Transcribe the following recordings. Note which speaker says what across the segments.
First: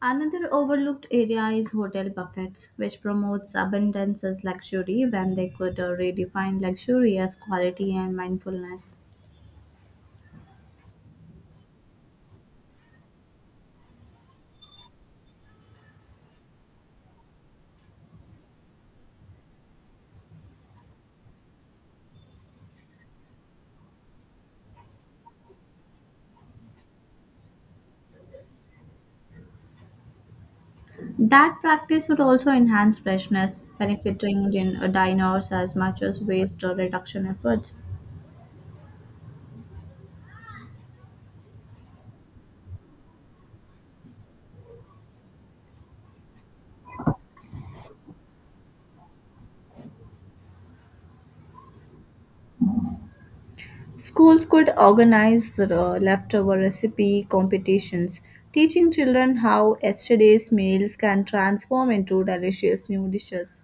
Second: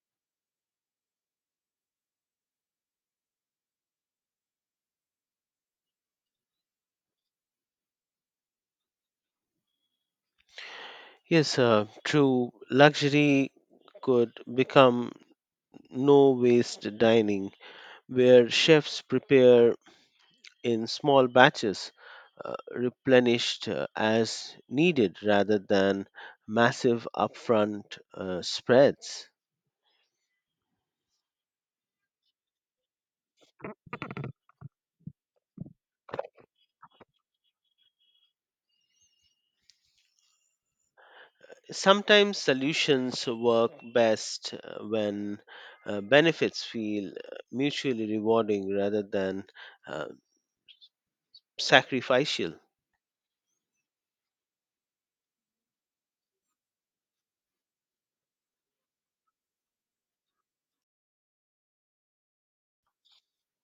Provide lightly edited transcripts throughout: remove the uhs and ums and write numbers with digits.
Speaker 1: Another overlooked area is hotel buffets, which promotes abundance as luxury when they could redefine luxury as quality and mindfulness.
Speaker 2: Yes, true. Luxury could become no waste dining, where chefs prepare in small batches, replenished as needed rather than massive upfront spreads.
Speaker 1: That practice would also enhance freshness, benefiting diners as much as waste or reduction efforts.
Speaker 2: Sometimes solutions work best when benefits feel mutually rewarding rather than uh, sacrificial.
Speaker 1: Schools could organize leftover recipe competitions, teaching children how yesterday's meals can transform into delicious new dishes.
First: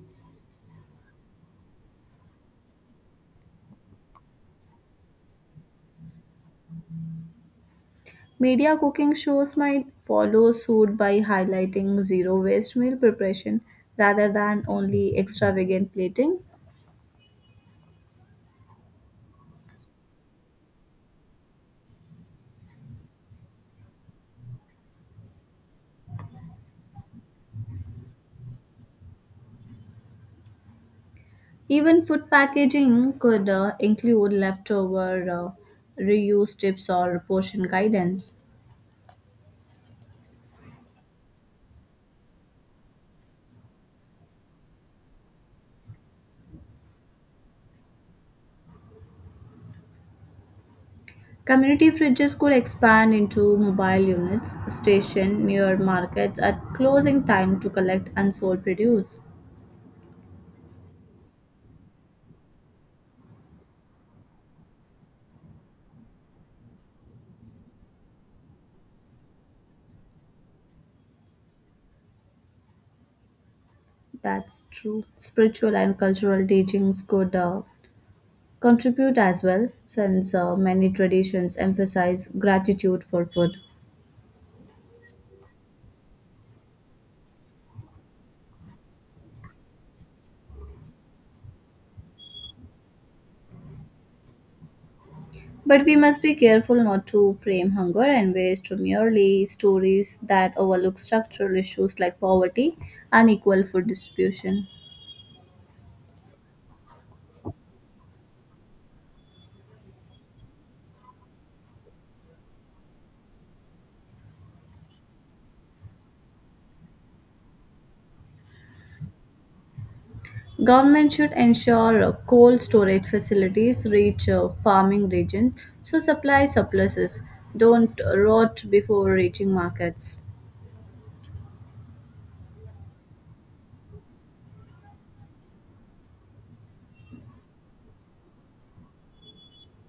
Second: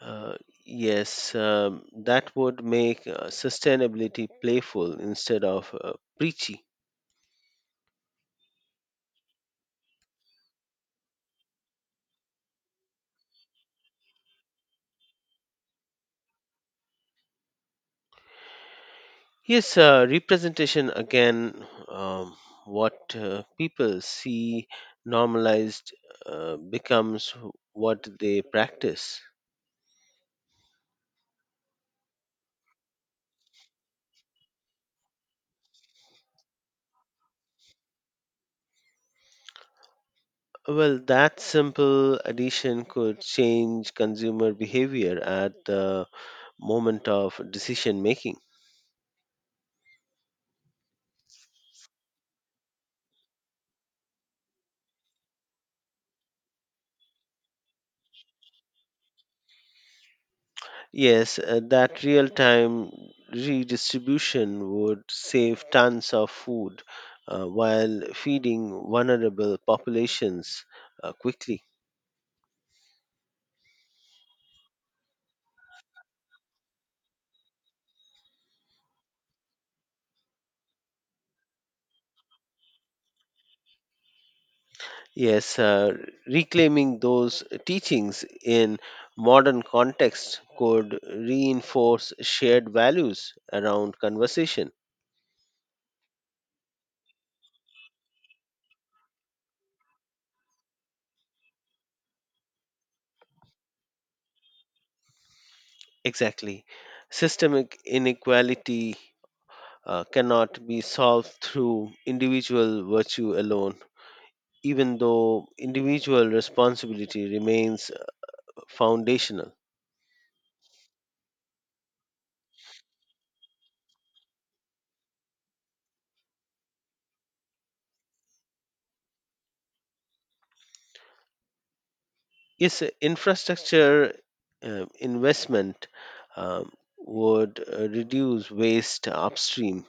Speaker 2: Uh, yes, that would make sustainability playful instead of preachy.
Speaker 1: Media cooking shows might follow suit by highlighting zero waste meal preparation rather than only extravagant plating.
Speaker 2: Yes, representation again. What people see normalized becomes what they practice.
Speaker 1: Even food packaging could include leftover reuse tips or portion guidance.
Speaker 2: Well, that simple addition could change consumer behavior at the moment of decision making.
Speaker 1: Community fridges could expand into mobile units stationed near markets at closing time to collect unsold produce.
Speaker 2: Yes, that real time redistribution would save tons of food while feeding vulnerable populations quickly.
Speaker 1: That's true. Spiritual and cultural teachings could contribute as well, since many traditions emphasize gratitude for food.
Speaker 2: Yes, reclaiming those teachings in modern context could reinforce shared values around conversation.
Speaker 1: But we must be careful not to frame hunger and waste to merely stories that overlook structural issues like poverty and equal food distribution.
Speaker 2: Exactly. Systemic inequality cannot be solved through individual virtue alone. Even though individual responsibility remains foundational.
Speaker 1: Government should ensure cold storage facilities reach farming regions so supply surpluses don't rot before reaching markets.
Speaker 2: Yes, infrastructure investment um, would reduce waste upstream,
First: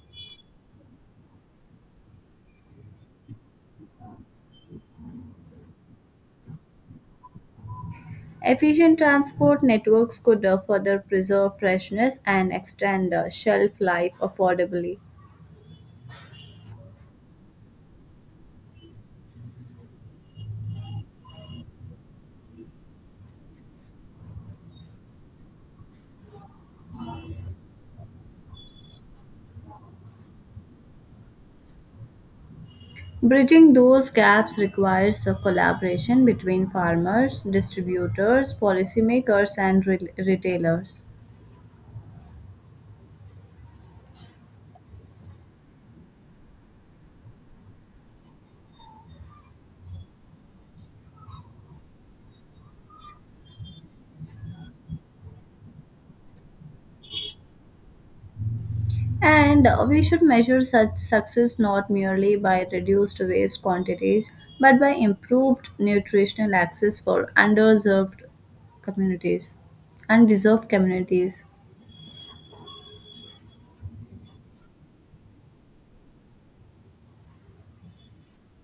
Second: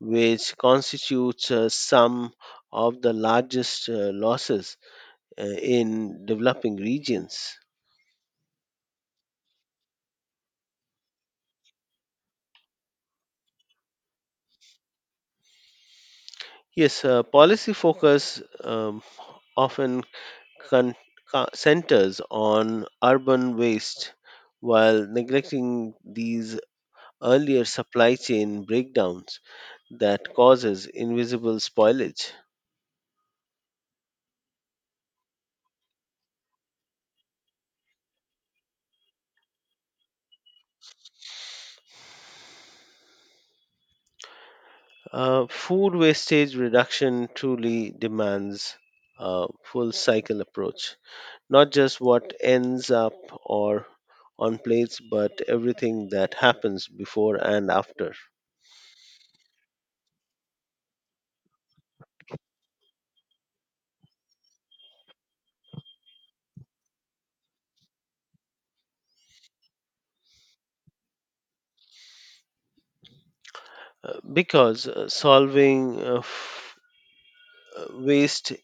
Speaker 2: which constitutes some of the largest losses in developing regions.
Speaker 1: Efficient transport networks could further preserve freshness and extend shelf life affordably.
Speaker 2: Yes, policy focus often con- centers on urban waste while neglecting these earlier supply chain breakdowns that causes invisible spoilage.
Speaker 1: Bridging those gaps requires a collaboration between farmers, distributors, policymakers, and retailers.
Speaker 2: Food wastage reduction truly demands a full cycle approach, not just what ends up or on plates, but everything that happens before and after.
Speaker 1: And We should measure such success not merely by reduced waste quantities, but by improved nutritional access for underserved communities, undeserved communities.
Speaker 2: Because solving waste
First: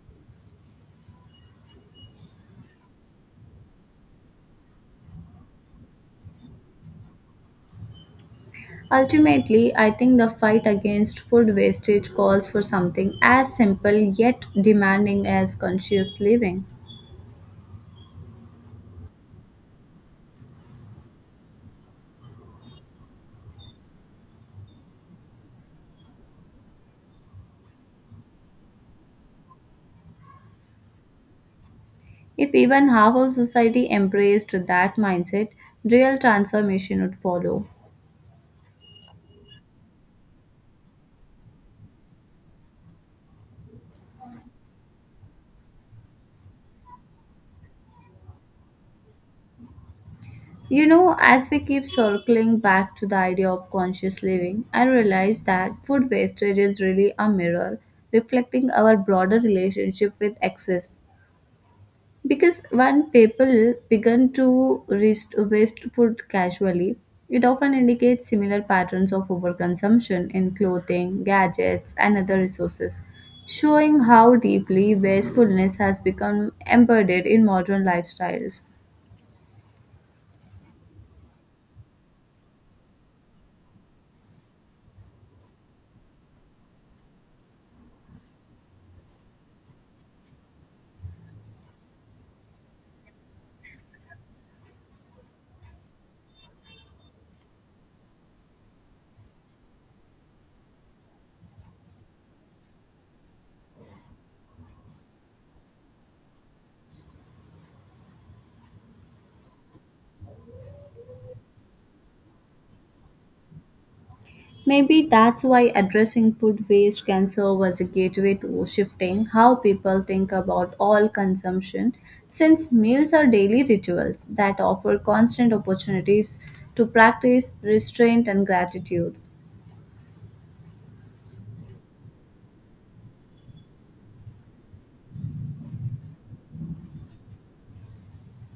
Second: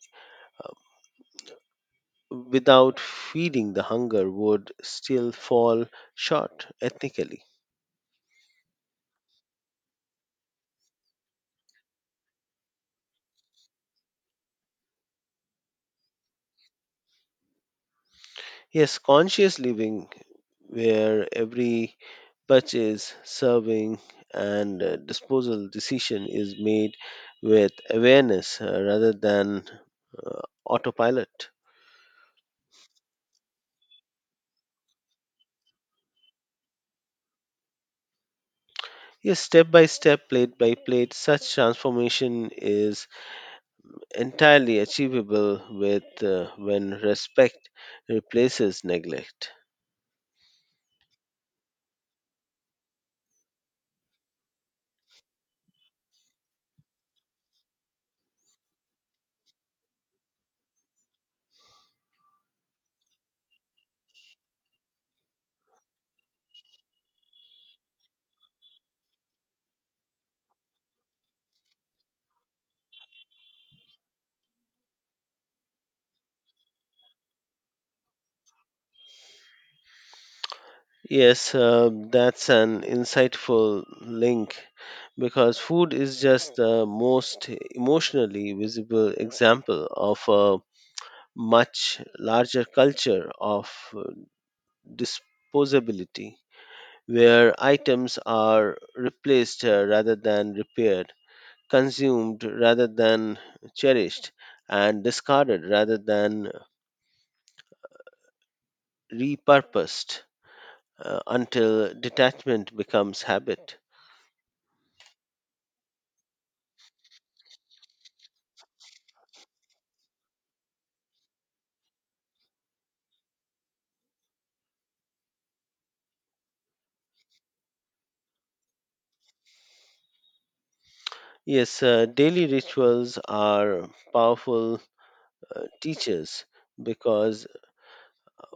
Speaker 2: without feeding the hunger would still fall short ethnically.
Speaker 1: Ultimately, I think the fight against food wastage calls for something as simple yet demanding as conscious living.
Speaker 2: Yes, conscious living, where every purchase, serving, and disposal decision is made with awareness rather than uh, autopilot.
Speaker 1: If even half of society embraced that mindset, real transformation would follow.
Speaker 2: Yes, step by step, plate by plate, such transformation is entirely achievable with when respect replaces neglect.
Speaker 1: You know, as we keep circling back to the idea of conscious living, I realize that food wastage is really a mirror reflecting our broader relationship with excess. Because when people begin to waste food casually, it often indicates similar patterns of overconsumption in clothing, gadgets, and other resources, showing how deeply wastefulness has become embedded in modern lifestyles.
Speaker 2: Yes, that's an insightful link because food is just the most emotionally visible example of a much larger culture of uh, disposability, where items are replaced rather than repaired, consumed rather than cherished, and discarded rather than repurposed until detachment becomes habit.
Speaker 1: Maybe that's why addressing food waste can serve as a gateway to shifting how people think about all consumption, since meals are daily rituals that offer constant opportunities to practice restraint and gratitude.
Speaker 2: Yes, daily rituals are powerful teachers, because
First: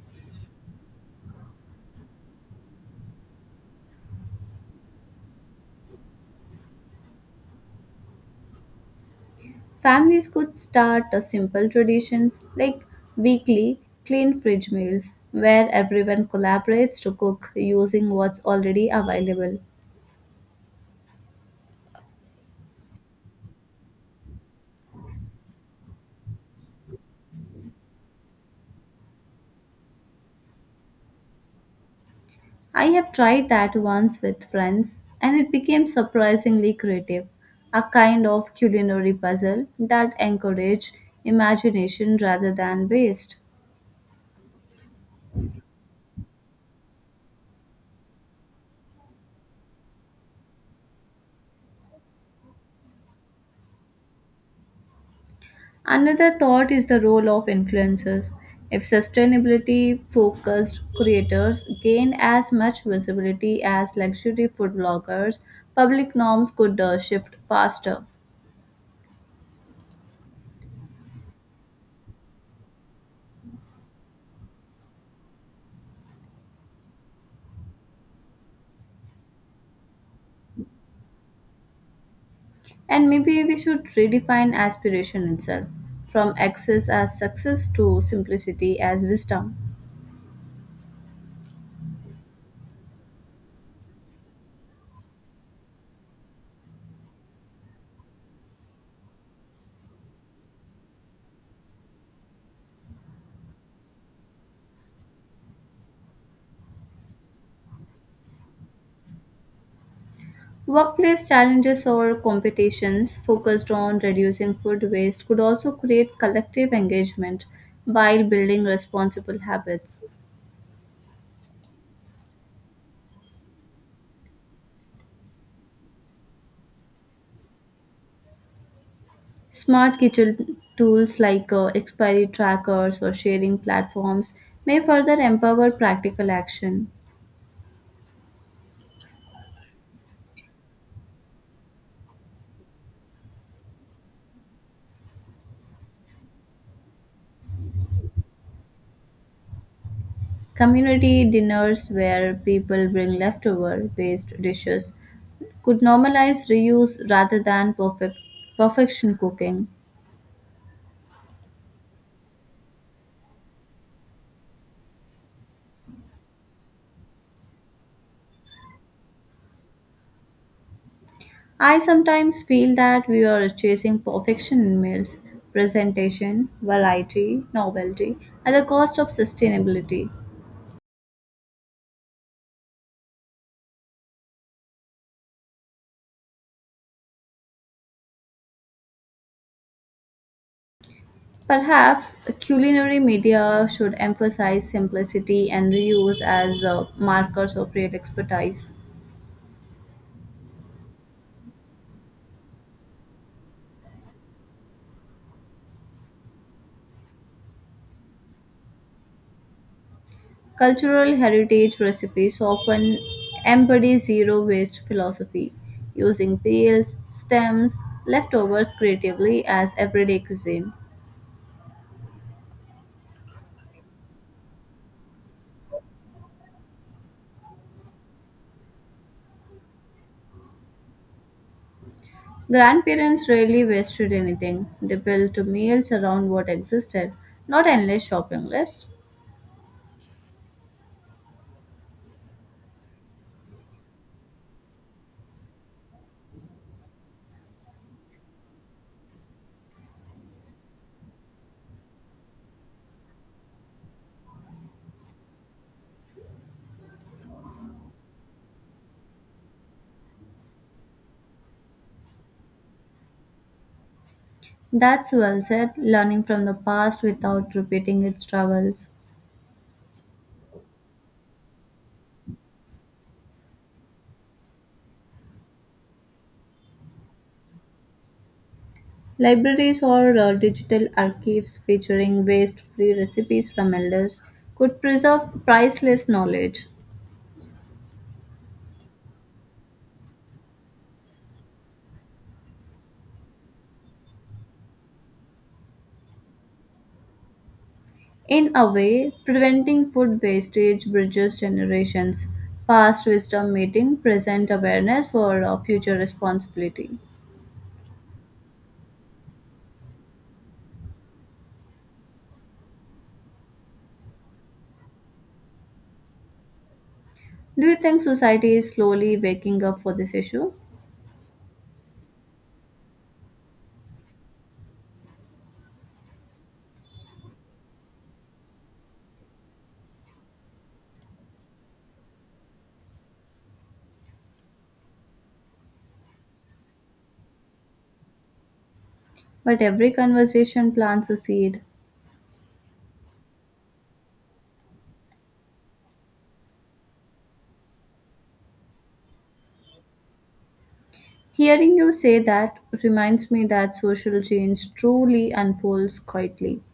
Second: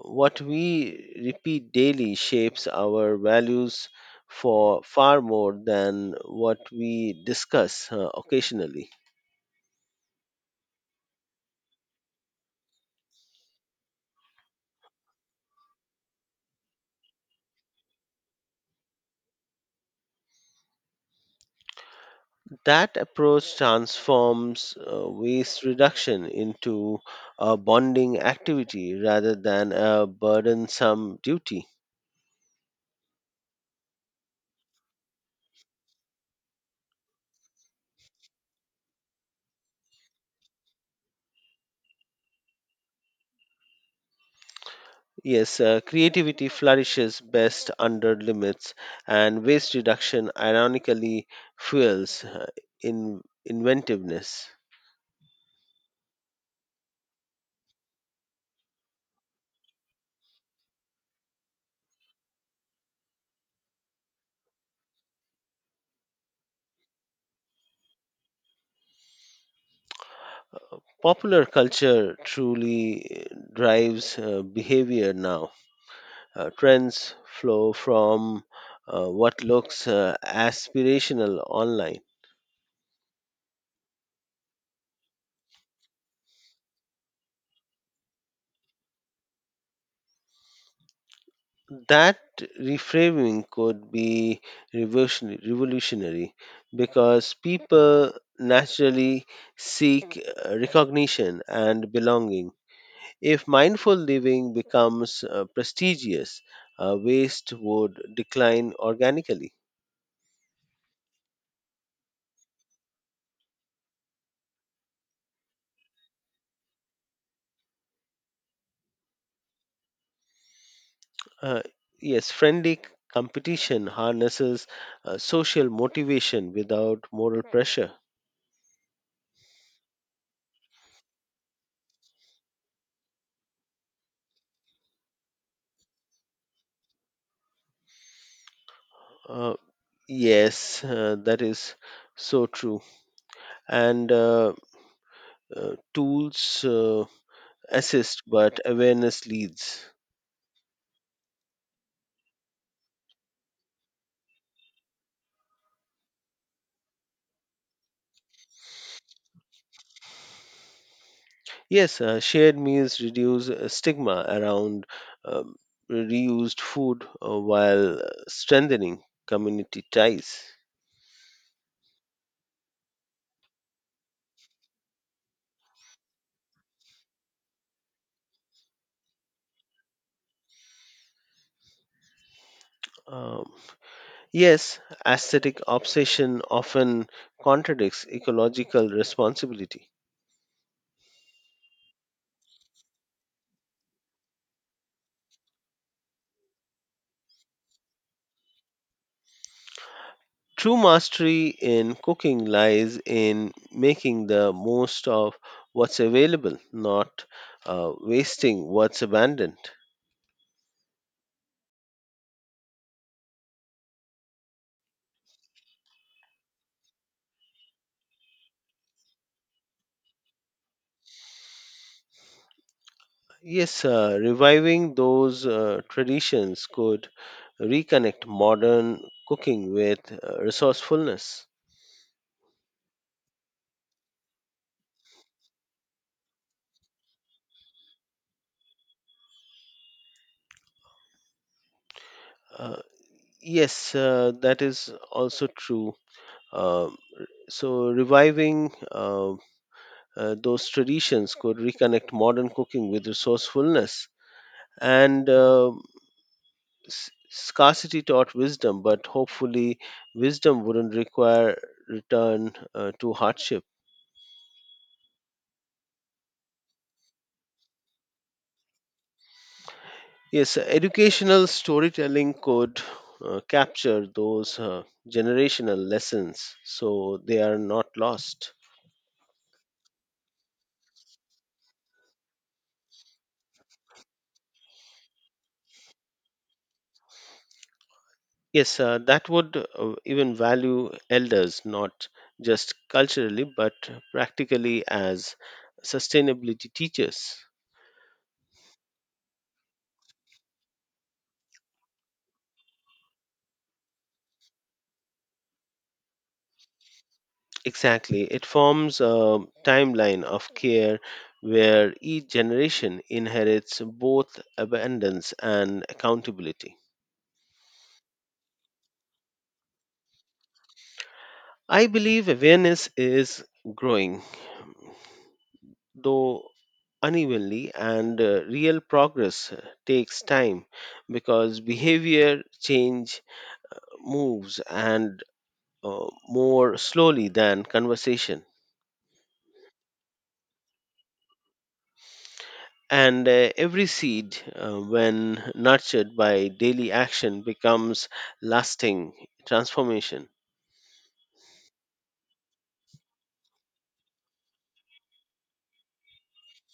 Speaker 2: what we repeat daily shapes our values for far more than what we discuss occasionally.
Speaker 1: Families could start a simple traditions like weekly clean fridge meals where everyone collaborates to cook using what's already available.
Speaker 2: That approach transforms waste reduction into a bonding activity rather than a burdensome duty.
Speaker 1: I have tried that once with friends, and it became surprisingly creative, a kind of culinary puzzle that encouraged imagination rather than waste.
Speaker 2: Yes, creativity flourishes best under limits, and waste reduction ironically fuels in inventiveness.
Speaker 1: Another thought is the role of influencers. If sustainability focused creators gain as much visibility as luxury food bloggers, public norms could shift faster.
Speaker 2: Popular culture truly drives behavior now. Trends flow from what looks aspirational online.
Speaker 1: And maybe we should redefine aspiration itself from excess as success to simplicity as wisdom.
Speaker 2: That reframing could be revolutionary because people naturally seek recognition and belonging. If mindful living becomes prestigious, waste would decline organically.
Speaker 1: Workplace challenges or competitions focused on reducing food waste could also create collective engagement while building responsible habits.
Speaker 2: Uh, yes, friendly competition harnesses social motivation without moral pressure.
Speaker 1: Smart kitchen tools like expiry trackers or sharing platforms may further empower practical action.
Speaker 2: Uh, yes, that is so true. And tools assist, but awareness leads.
Speaker 1: Community dinners where people bring leftover waste dishes could normalize reuse rather than perfection cooking.
Speaker 2: Yes, shared meals reduce stigma around um, reused food while strengthening community ties.
Speaker 1: I sometimes feel that we are chasing perfection in meals, presentation, variety, novelty, at the cost of sustainability.
Speaker 2: Um, yes, aesthetic obsession often contradicts ecological responsibility.
Speaker 1: Perhaps culinary media should emphasize simplicity and reuse as markers of real expertise.
Speaker 2: True mastery in cooking lies in making the most of what's available, not wasting what's abandoned.
Speaker 1: Cultural heritage recipes often embody zero waste philosophy, using peels, stems, leftovers creatively as everyday cuisine.
Speaker 2: Yes, reviving those traditions could reconnect modern cooking with resourcefulness.
Speaker 1: Grandparents rarely wasted anything. They built meals around what existed, not endless shopping lists.
Speaker 2: Uh, yes, that is also true. Um, so, reviving those traditions could reconnect modern cooking with resourcefulness, and scarcity taught wisdom, but hopefully, wisdom wouldn't require return to hardship.
Speaker 1: That's well said, learning from the past without repeating its struggles.
Speaker 2: Yes, educational storytelling could capture those generational lessons so they are not lost.
Speaker 1: Libraries or digital archives featuring waste free recipes from elders could preserve priceless knowledge.
Speaker 2: Yes, that would even value elders, not just culturally but practically, as sustainability teachers.
Speaker 1: In a way, preventing food wastage bridges generations, past wisdom meeting present awareness for future responsibility.
Speaker 2: Exactly, it forms a timeline of care where each generation inherits both abundance and accountability.
Speaker 1: Do you think society is slowly waking up for this issue?
Speaker 2: I believe awareness is growing though unevenly, and real progress takes time because behavior change moves and more slowly than conversation.
Speaker 1: But every conversation plants a seed.
Speaker 2: And every seed, when nurtured by daily action, becomes lasting transformation.
Speaker 1: Hearing you say that reminds me that social change truly unfolds quietly,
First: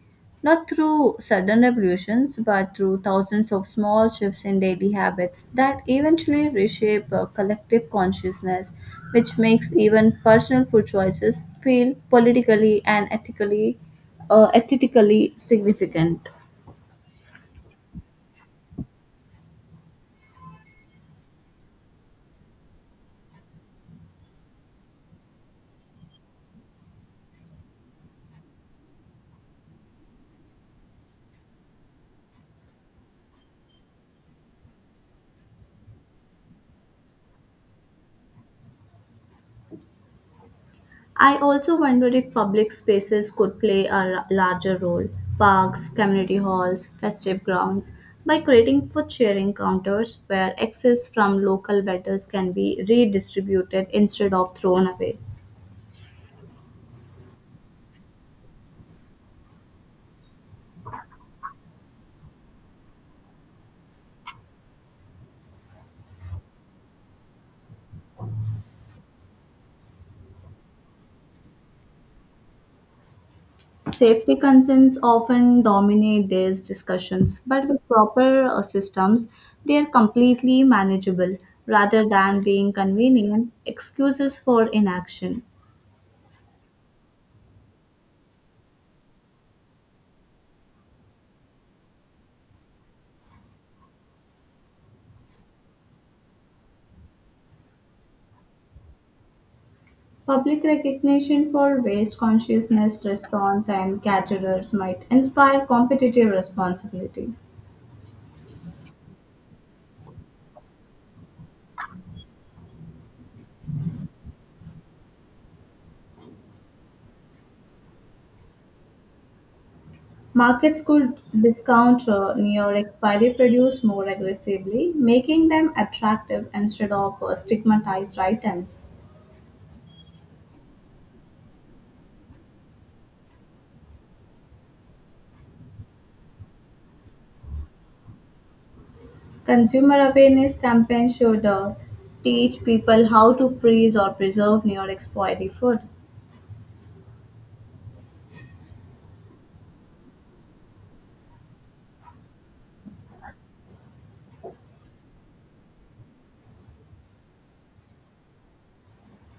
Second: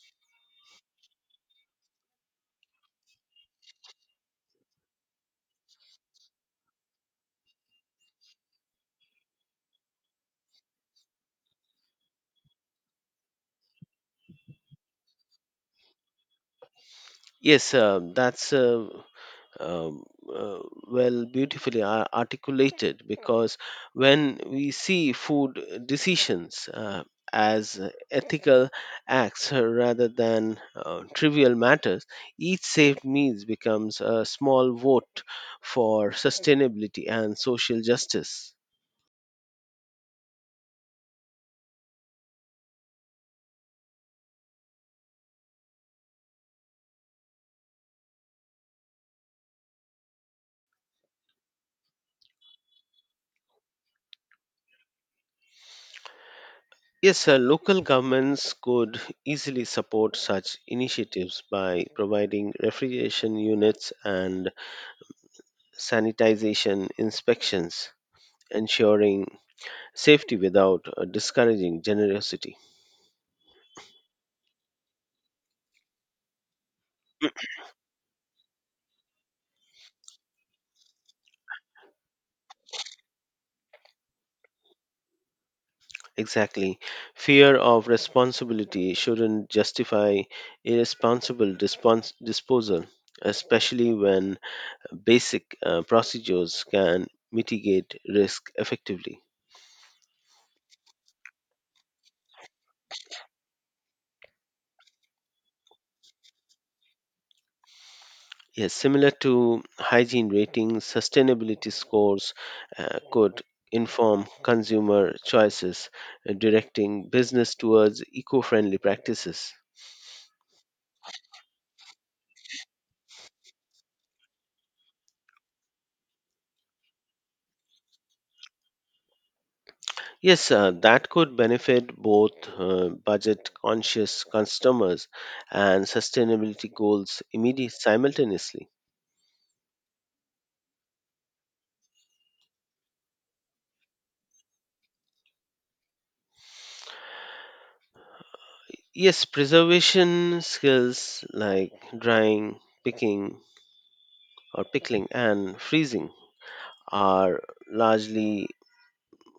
Speaker 1: not through sudden revolutions, but through thousands of small shifts in daily habits that eventually reshape a collective consciousness, which makes even personal food choices feel politically and ethically significant.
Speaker 2: Yes, that's um, uh, well beautifully articulated, because when we see food decisions as ethical acts rather than trivial matters, each saved meals becomes a small vote for sustainability and social justice.
Speaker 1: I also wonder if public spaces could play a larger role, parks, community halls, festive grounds, by creating food sharing counters where excess from local vendors can be redistributed instead of thrown away.
Speaker 2: Yes, local governments could easily support such initiatives by providing refrigeration units and sanitization inspections, ensuring safety without discouraging generosity.
Speaker 1: Safety concerns often dominate these discussions, but with proper systems, they are completely manageable rather than being convenient excuses for inaction.
Speaker 2: Exactly. Fear of responsibility shouldn't justify disposal, especially when basic procedures can mitigate risk effectively.
Speaker 1: Public recognition for waste consciousness restaurants and caterers might inspire competitive responsibility.
Speaker 2: Yes, similar to hygiene ratings, sustainability scores could inform consumer choices, directing business towards eco friendly practices.
Speaker 1: Markets could discount near expiry produce more aggressively, making them attractive instead of stigmatized items.
Speaker 2: Yes, that could benefit both budget conscious customers and sustainability goals immediately simultaneously.
Speaker 1: Consumer awareness campaigns should teach people how to freeze or preserve near expiry food.
Speaker 2: Yes, preservation skills like drying, picking or pickling and freezing are largely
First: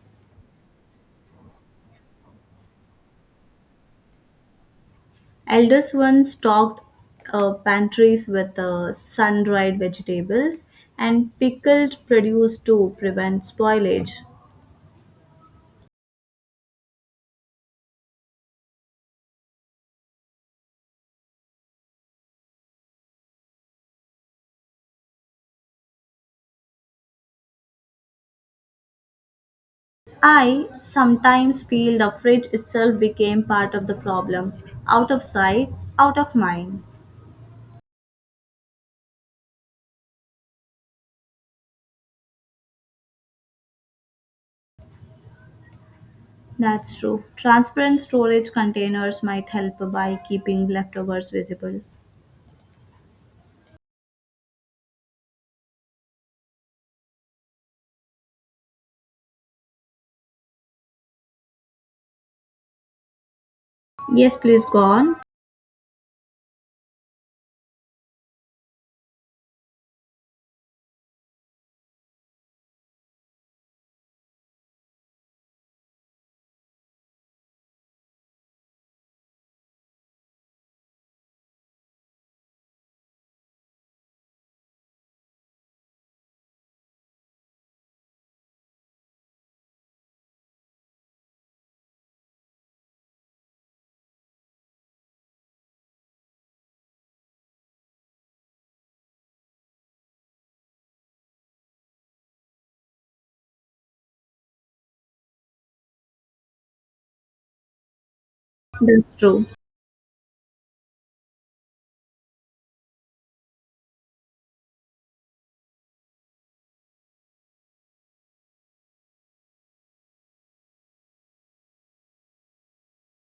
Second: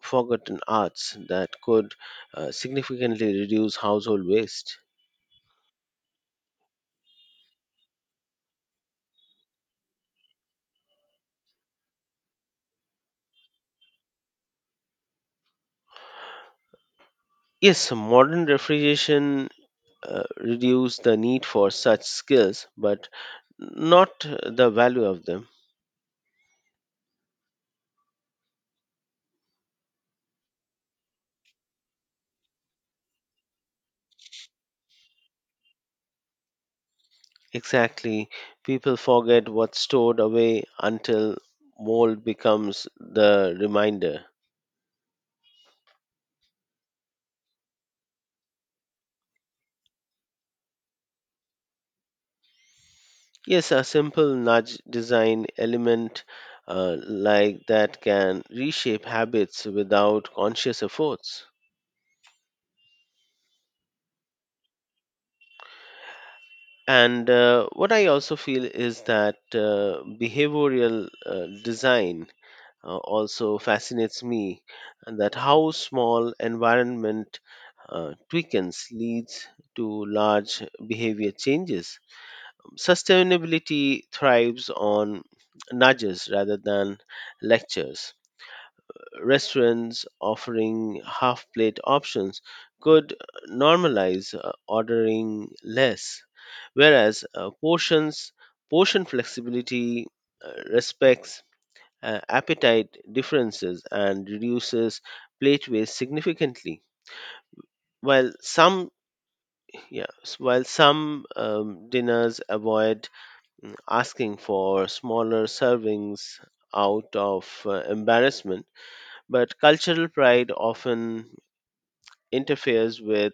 Speaker 2: forgotten arts that could significantly reduce household waste.
Speaker 1: Elders once stocked pantries with sun-dried vegetables and pickled produce to prevent spoilage.
Speaker 2: Yes, modern refrigeration reduce the need for such skills, but not the value of them.
Speaker 1: I sometimes feel the fridge itself became part of the problem. Out of sight, out of mind.
Speaker 2: Exactly. People forget what's stored away until mold becomes the reminder.
Speaker 1: That's true. Transparent storage containers might help by keeping leftovers visible.
Speaker 2: Yes, a simple nudge design element like that can reshape habits without conscious efforts.
Speaker 1: Yes, please go on.
Speaker 2: And what I also feel is that behavioral design also fascinates me, that how small environment tweakings leads to large behavior changes. Sustainability thrives on nudges rather than lectures. Restaurants offering half plate options could normalize ordering less, whereas portion flexibility respects appetite differences and reduces plate waste significantly. While some,
Speaker 1: That's true.
Speaker 2: yeah, while some dinners avoid asking for smaller servings out of embarrassment, but cultural pride often interferes with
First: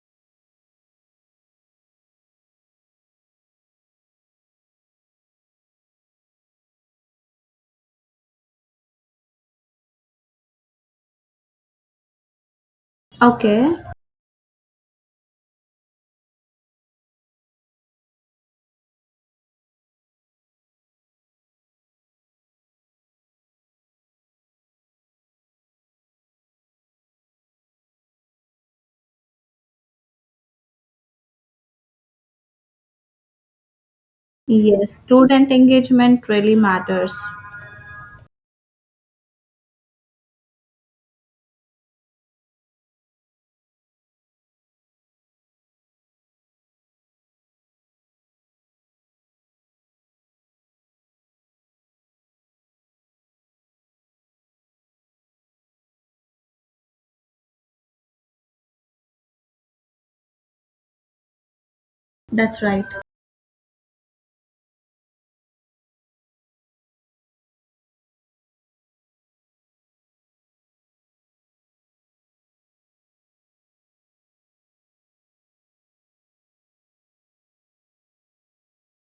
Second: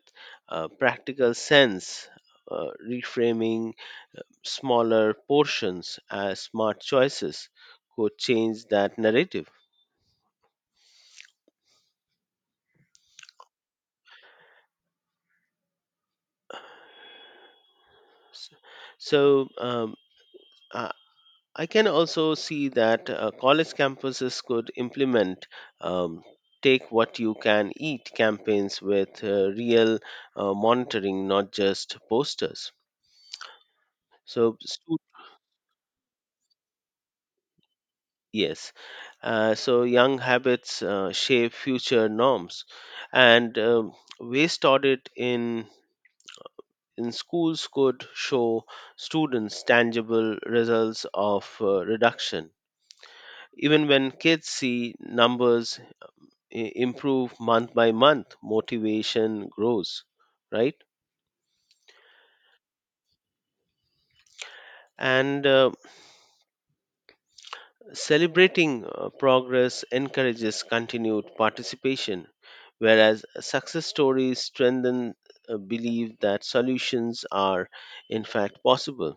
Speaker 2: practical sense. Reframing smaller portions as smart choices could change that narrative.
Speaker 1: Okay.
Speaker 2: S- So I I can also see that college campuses could implement um, take what you can eat campaigns with real monitoring, not just posters. So,
Speaker 1: Yes,
Speaker 2: stu-
Speaker 1: student engagement really matters.
Speaker 2: yes, so young habits shape future norms, and waste audit in schools could show students tangible results of reduction. Even when kids see numbers improve month by month, motivation grows, right?
Speaker 1: That's right.
Speaker 2: And celebrating progress encourages continued participation, whereas success stories strengthen a belief that solutions are in fact possible.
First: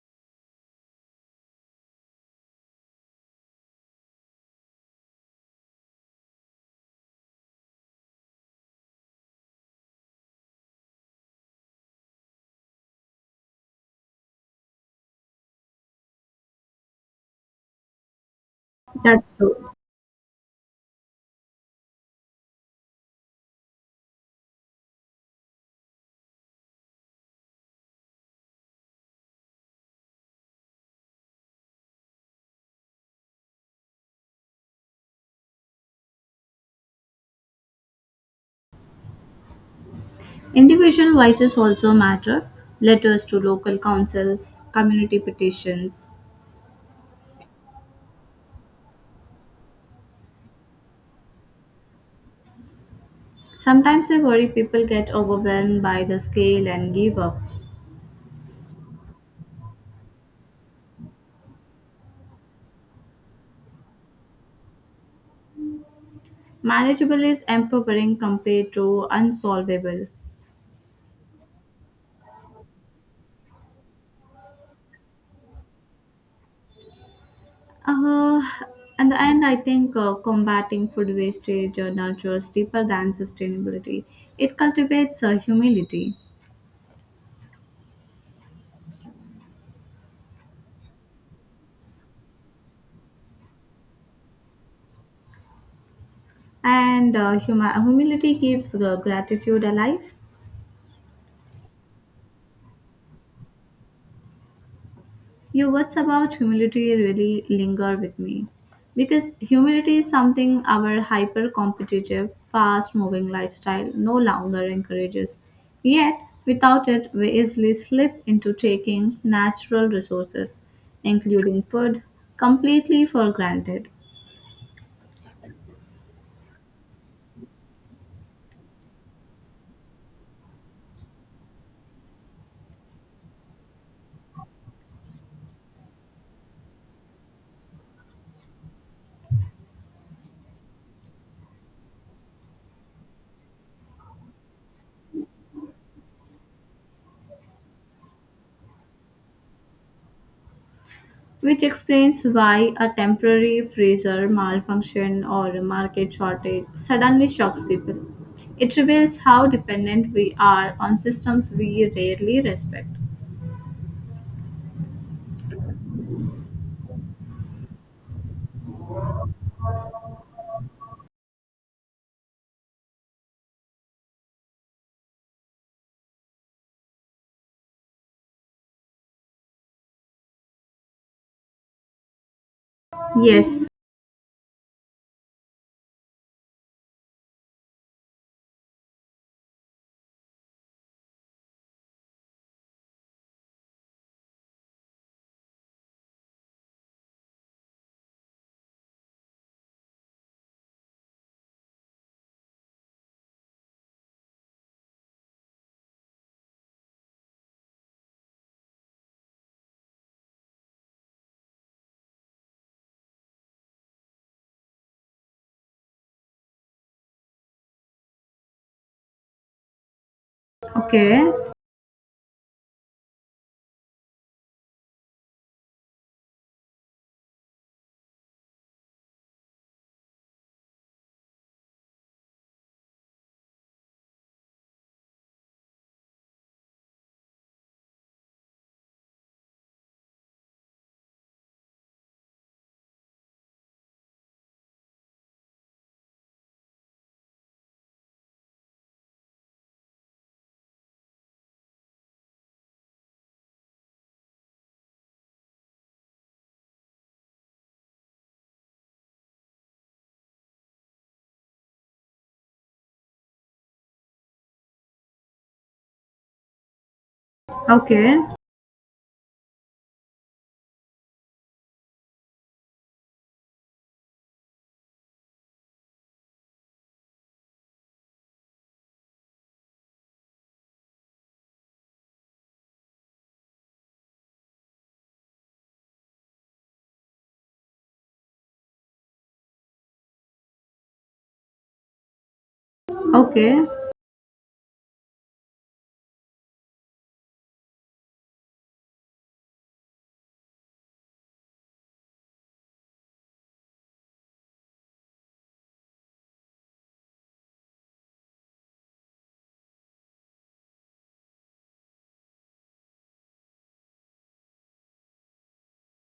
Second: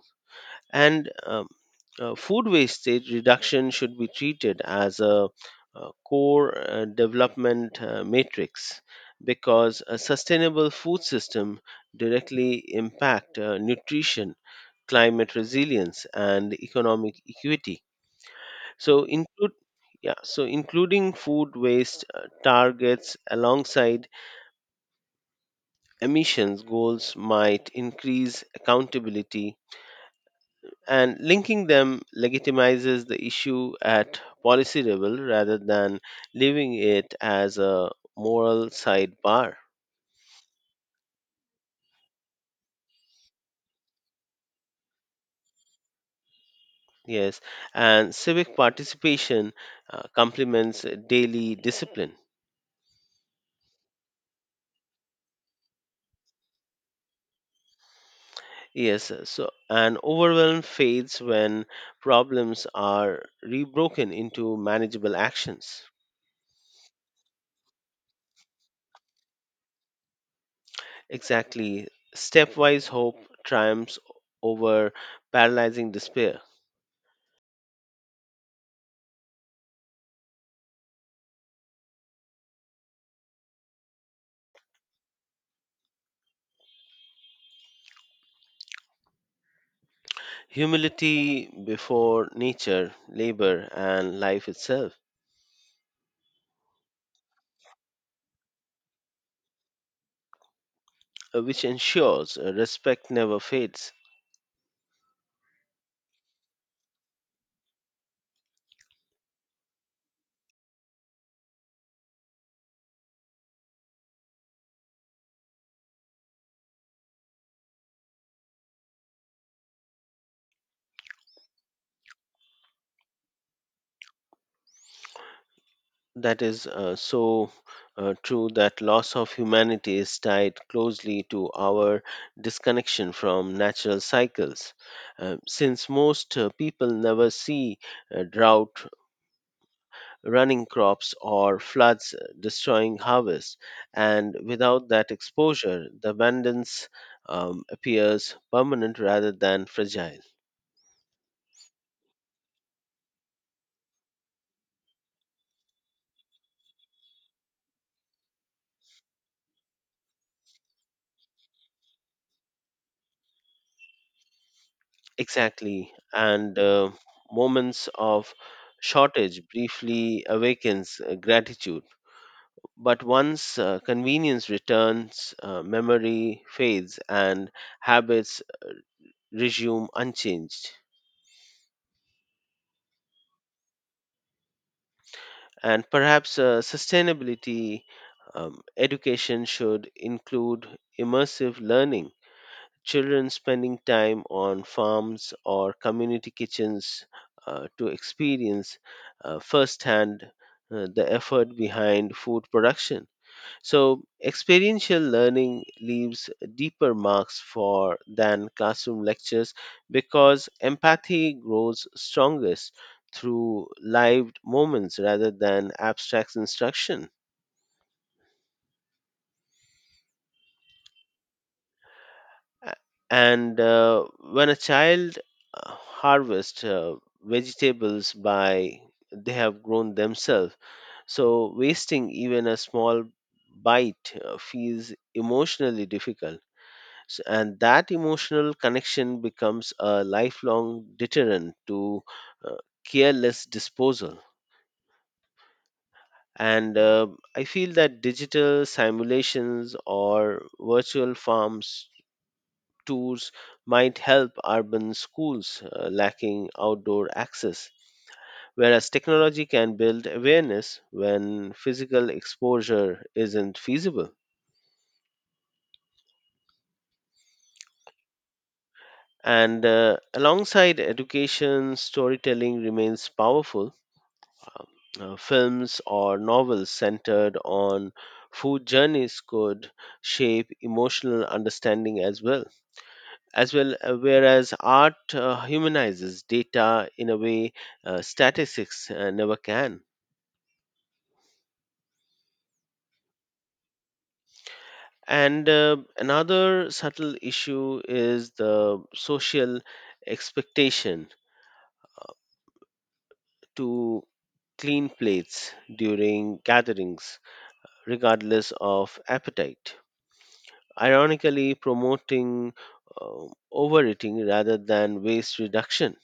Speaker 2: And food wastage reduction should be treated as a core development matrix, because a sustainable food system directly impact nutrition, climate resilience and economic equity. So
Speaker 1: That's
Speaker 2: include,
Speaker 1: true.
Speaker 2: yeah, so including food waste targets alongside emissions goals might increase accountability, and linking them legitimizes the issue at policy level rather than leaving it as a moral sidebar.
Speaker 1: Individual voices also matter. Letters to local councils, community petitions.
Speaker 2: Yes, and civic participation complements daily discipline.
Speaker 1: Sometimes I worry people get overwhelmed by the scale and give up.
Speaker 2: Yes, so an overwhelm fades when problems are rebroken into manageable actions.
Speaker 1: Manageable is empowering compared to unsolvable.
Speaker 2: Exactly, stepwise hope triumphs over paralyzing despair.
Speaker 1: Uh, in the end, I think combating food wastage nurtures deeper than sustainability. It cultivates humility,
Speaker 2: Humility before nature, labor, and life itself,
Speaker 1: and humility keeps gratitude alive.
Speaker 2: which ensures respect never fades.
Speaker 1: Your words about humility really linger with me because humility is something our hyper competitive, fast moving lifestyle no longer encourages. Yet, without it, we easily slip into taking natural resources, including food, completely for granted,
Speaker 2: That is so true, that loss of humanity is tied closely to our disconnection from natural cycles. Since most people never see drought, running crops or floods destroying harvest, and without that exposure, the abundance appears permanent rather than fragile.
Speaker 1: which explains why a temporary freezer malfunction or a market shortage suddenly shocks people. It reveals how dependent we are on systems we rarely respect.
Speaker 2: Exactly, and moments of shortage briefly awakens gratitude, but once convenience returns, memory fades, and habits resume unchanged.
Speaker 1: Yes,
Speaker 2: And perhaps sustainability education should include immersive learning, children spending time on farms or community kitchens to experience firsthand the effort behind food production. So experiential learning leaves deeper marks for than classroom lectures, because empathy grows strongest through live moments rather than abstract instruction.
Speaker 1: okay,
Speaker 2: A- And when a child harvests vegetables by they have grown themselves, so wasting even a small bite feels emotionally difficult. And that emotional connection becomes a lifelong deterrent to uh, careless disposal. And I feel that digital simulations or virtual farms tours might help urban schools lacking outdoor access, whereas technology can build awareness when physical exposure isn't feasible.
Speaker 1: okay,
Speaker 2: And alongside education, storytelling remains powerful. Films or novels centered on food journeys could shape emotional understanding as well, whereas art humanizes data in a way statistics never can.
Speaker 1: okay,
Speaker 2: And another subtle issue is the social expectation to clean plates during gatherings regardless of appetite, ironically promoting uh, overeating rather than waste reduction.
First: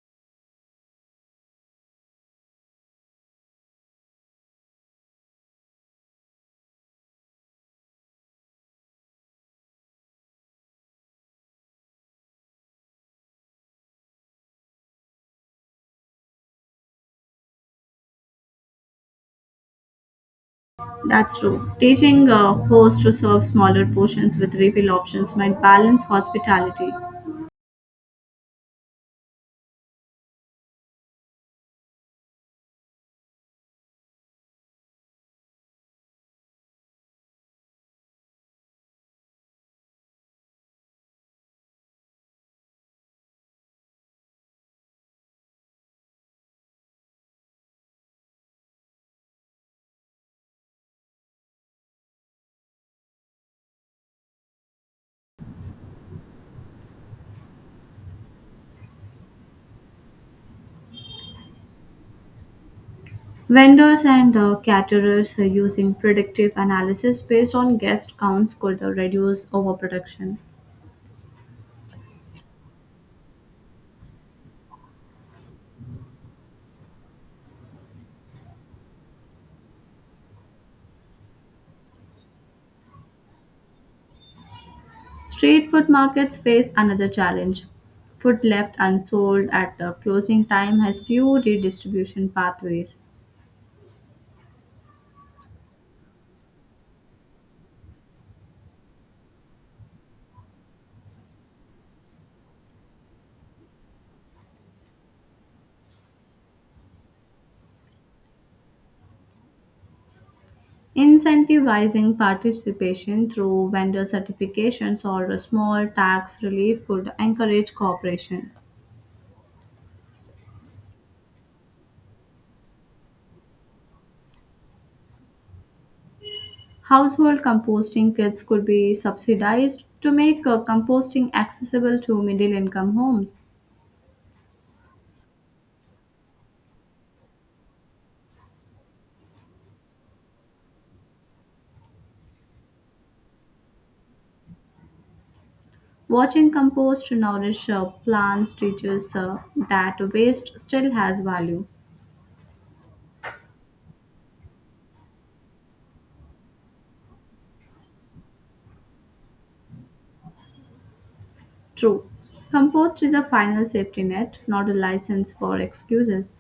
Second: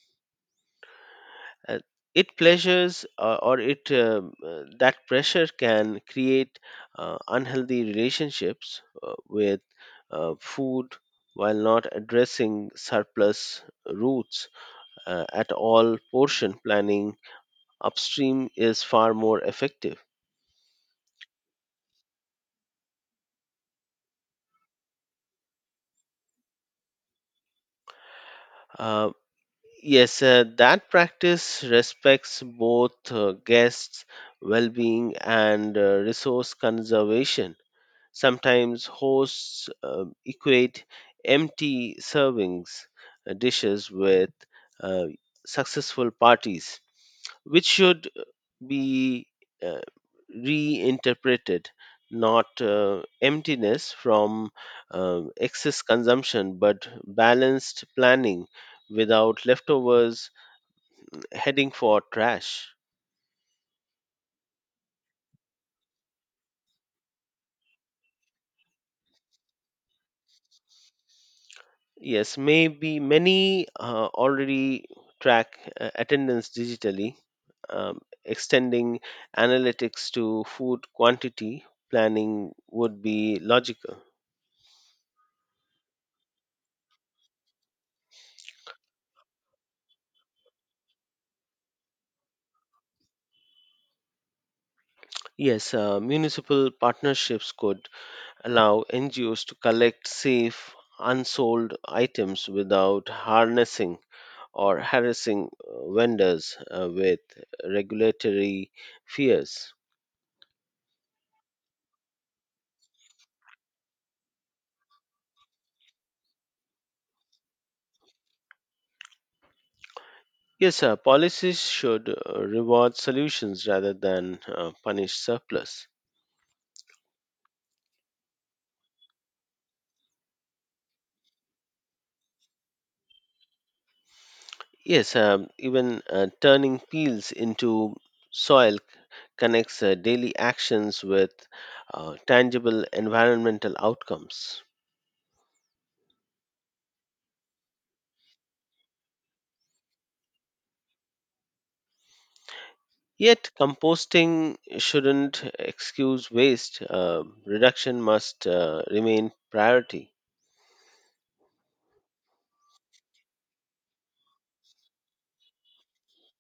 Speaker 2: Uh, it pleasures or it That pressure can create unhealthy relationships with food while not addressing surplus roots at all. Portion planning upstream is far more effective.
Speaker 1: that's true. Teaching a host to serve smaller portions with refill options might balance hospitality.
Speaker 2: Uh, Yes, that practice respects both guests' well being and resource conservation. Sometimes hosts equate empty servings dishes with uh, successful parties, which should be uh, reinterpreted, not emptiness from excess consumption but balanced planning without leftovers heading for trash.
Speaker 1: Vendors and caterers are using predictive analysis based on guest counts could reduce overproduction.
Speaker 2: Yes, maybe many already track attendance digitally. um, Extending analytics to food quantity planning would be logical.
Speaker 1: Street food markets face another challenge. Food left unsold at the closing time has few redistribution pathways.
Speaker 2: Yes, municipal partnerships could allow NGOs to collect safe, unsold items without harnessing or harassing vendors with regulatory fears.
Speaker 1: Incentivizing participation through vendor certifications or a small tax relief could encourage cooperation.
Speaker 2: Yes, sir, policies should reward solutions rather than punish surplus.
Speaker 1: Household composting kits could be subsidized to make composting accessible to middle income homes.
Speaker 2: Yes, even turning peels into soil connects daily actions with tangible environmental outcomes.
Speaker 1: Watching compost nourish plants teaches that waste still has value.
Speaker 2: Yet, composting shouldn't excuse waste. Reduction must remain priority.
Speaker 1: True. Compost is a final safety net, not a license for excuses.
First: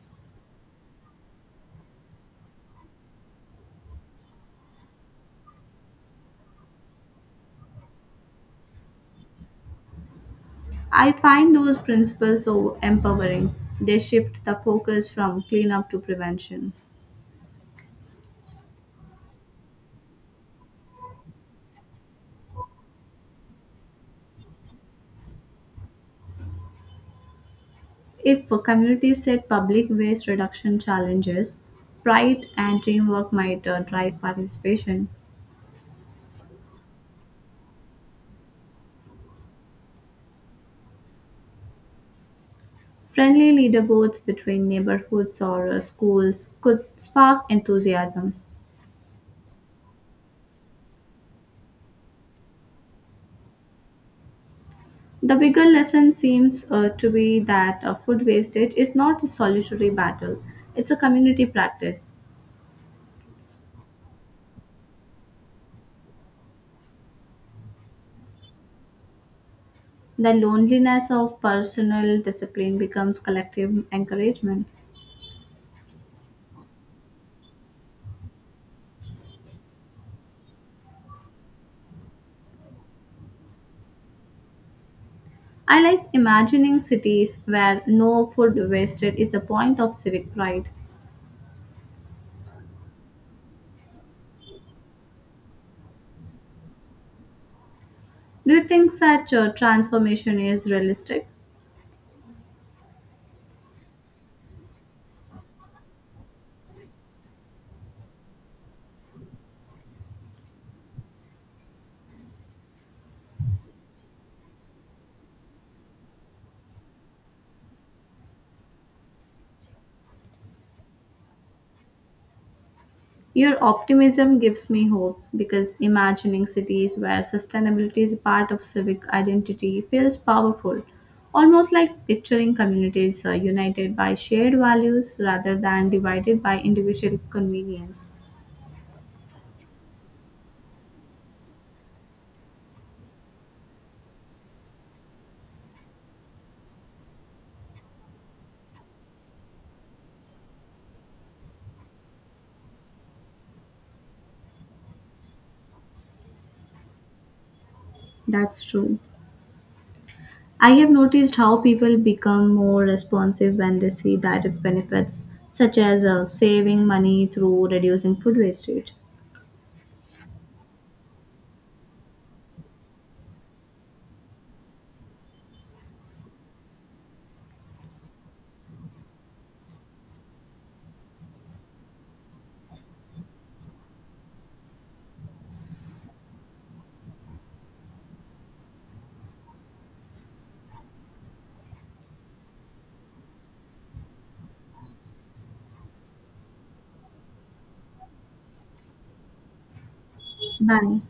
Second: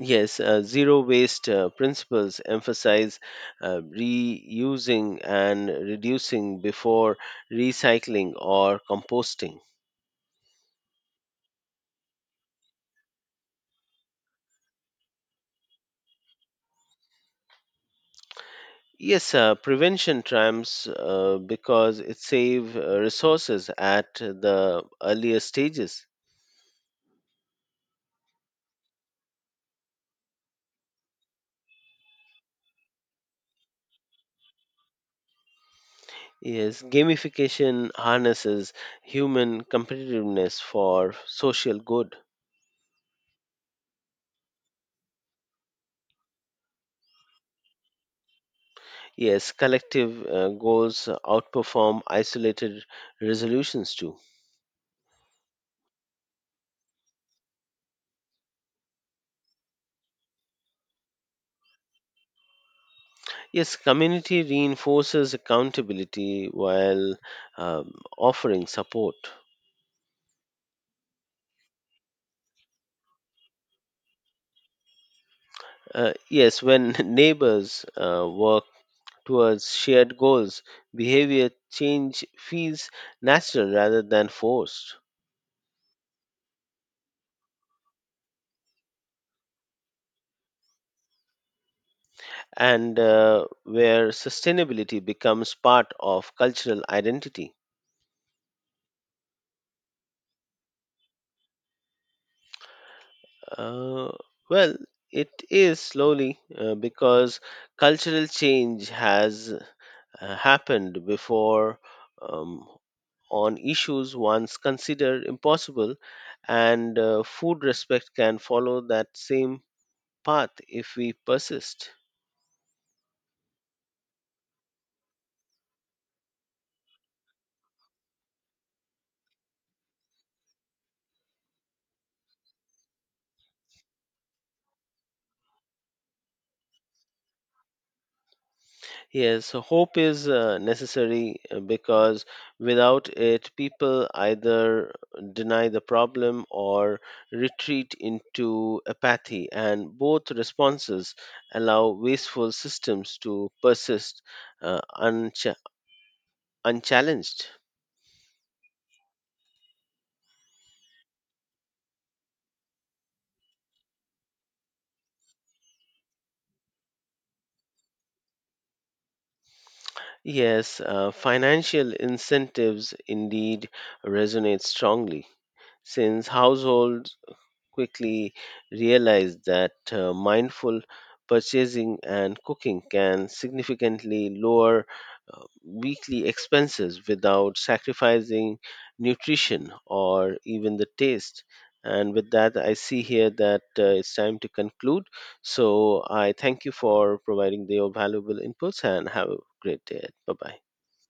Speaker 2: Yes, zero waste principles emphasize reusing and reducing before recycling or composting.
Speaker 1: I find those principles so empowering. They shift the focus from cleanup to prevention.
Speaker 2: Yes, prevention triumphs because it saves resources at the earlier stages.
Speaker 1: If communities set public waste reduction challenges, pride and teamwork might drive participation.
Speaker 2: Yes, gamification harnesses human competitiveness for social good.
Speaker 1: Friendly leaderboards between neighborhoods or schools could spark enthusiasm.
Speaker 2: Yes, collective goals outperform isolated resolutions too.
Speaker 1: The bigger lesson seems to be that food wastage is not a solitary battle, it's a community practice.
Speaker 2: Yes, community reinforces accountability while offering support.
Speaker 1: The loneliness of personal discipline becomes collective encouragement.
Speaker 2: Yes, when neighbors work towards shared goals, behavior change feels natural rather than forced.
Speaker 1: I like imagining cities where no food wasted is a point of civic pride.
Speaker 2: And where sustainability becomes part of cultural identity?
Speaker 1: Do you think such a transformation is realistic?
Speaker 2: Uh, well, it is slowly because cultural change has happened before um, on issues once considered impossible, and food respect can follow that same path if we persist.
Speaker 1: Your optimism gives me hope because imagining cities where sustainability is a part of civic identity feels powerful, almost like picturing communities united by shared values rather than divided by individual convenience.
Speaker 2: Yes, so hope is necessary because without it, people either deny the problem or retreat into apathy, and both responses allow wasteful systems to persist uh, unch- unchallenged.
Speaker 1: That's true. I have noticed how people become more responsive when they see direct benefits, such as saving money through reducing food wastage.
Speaker 2: Yes, financial incentives indeed resonate strongly, since households quickly realized that mindful purchasing and cooking can significantly lower weekly expenses without sacrificing nutrition or even the taste. And with that, I see here that it's time to conclude. So I thank you for providing your valuable inputs and have a great day. Bye bye.
Speaker 1: Bye.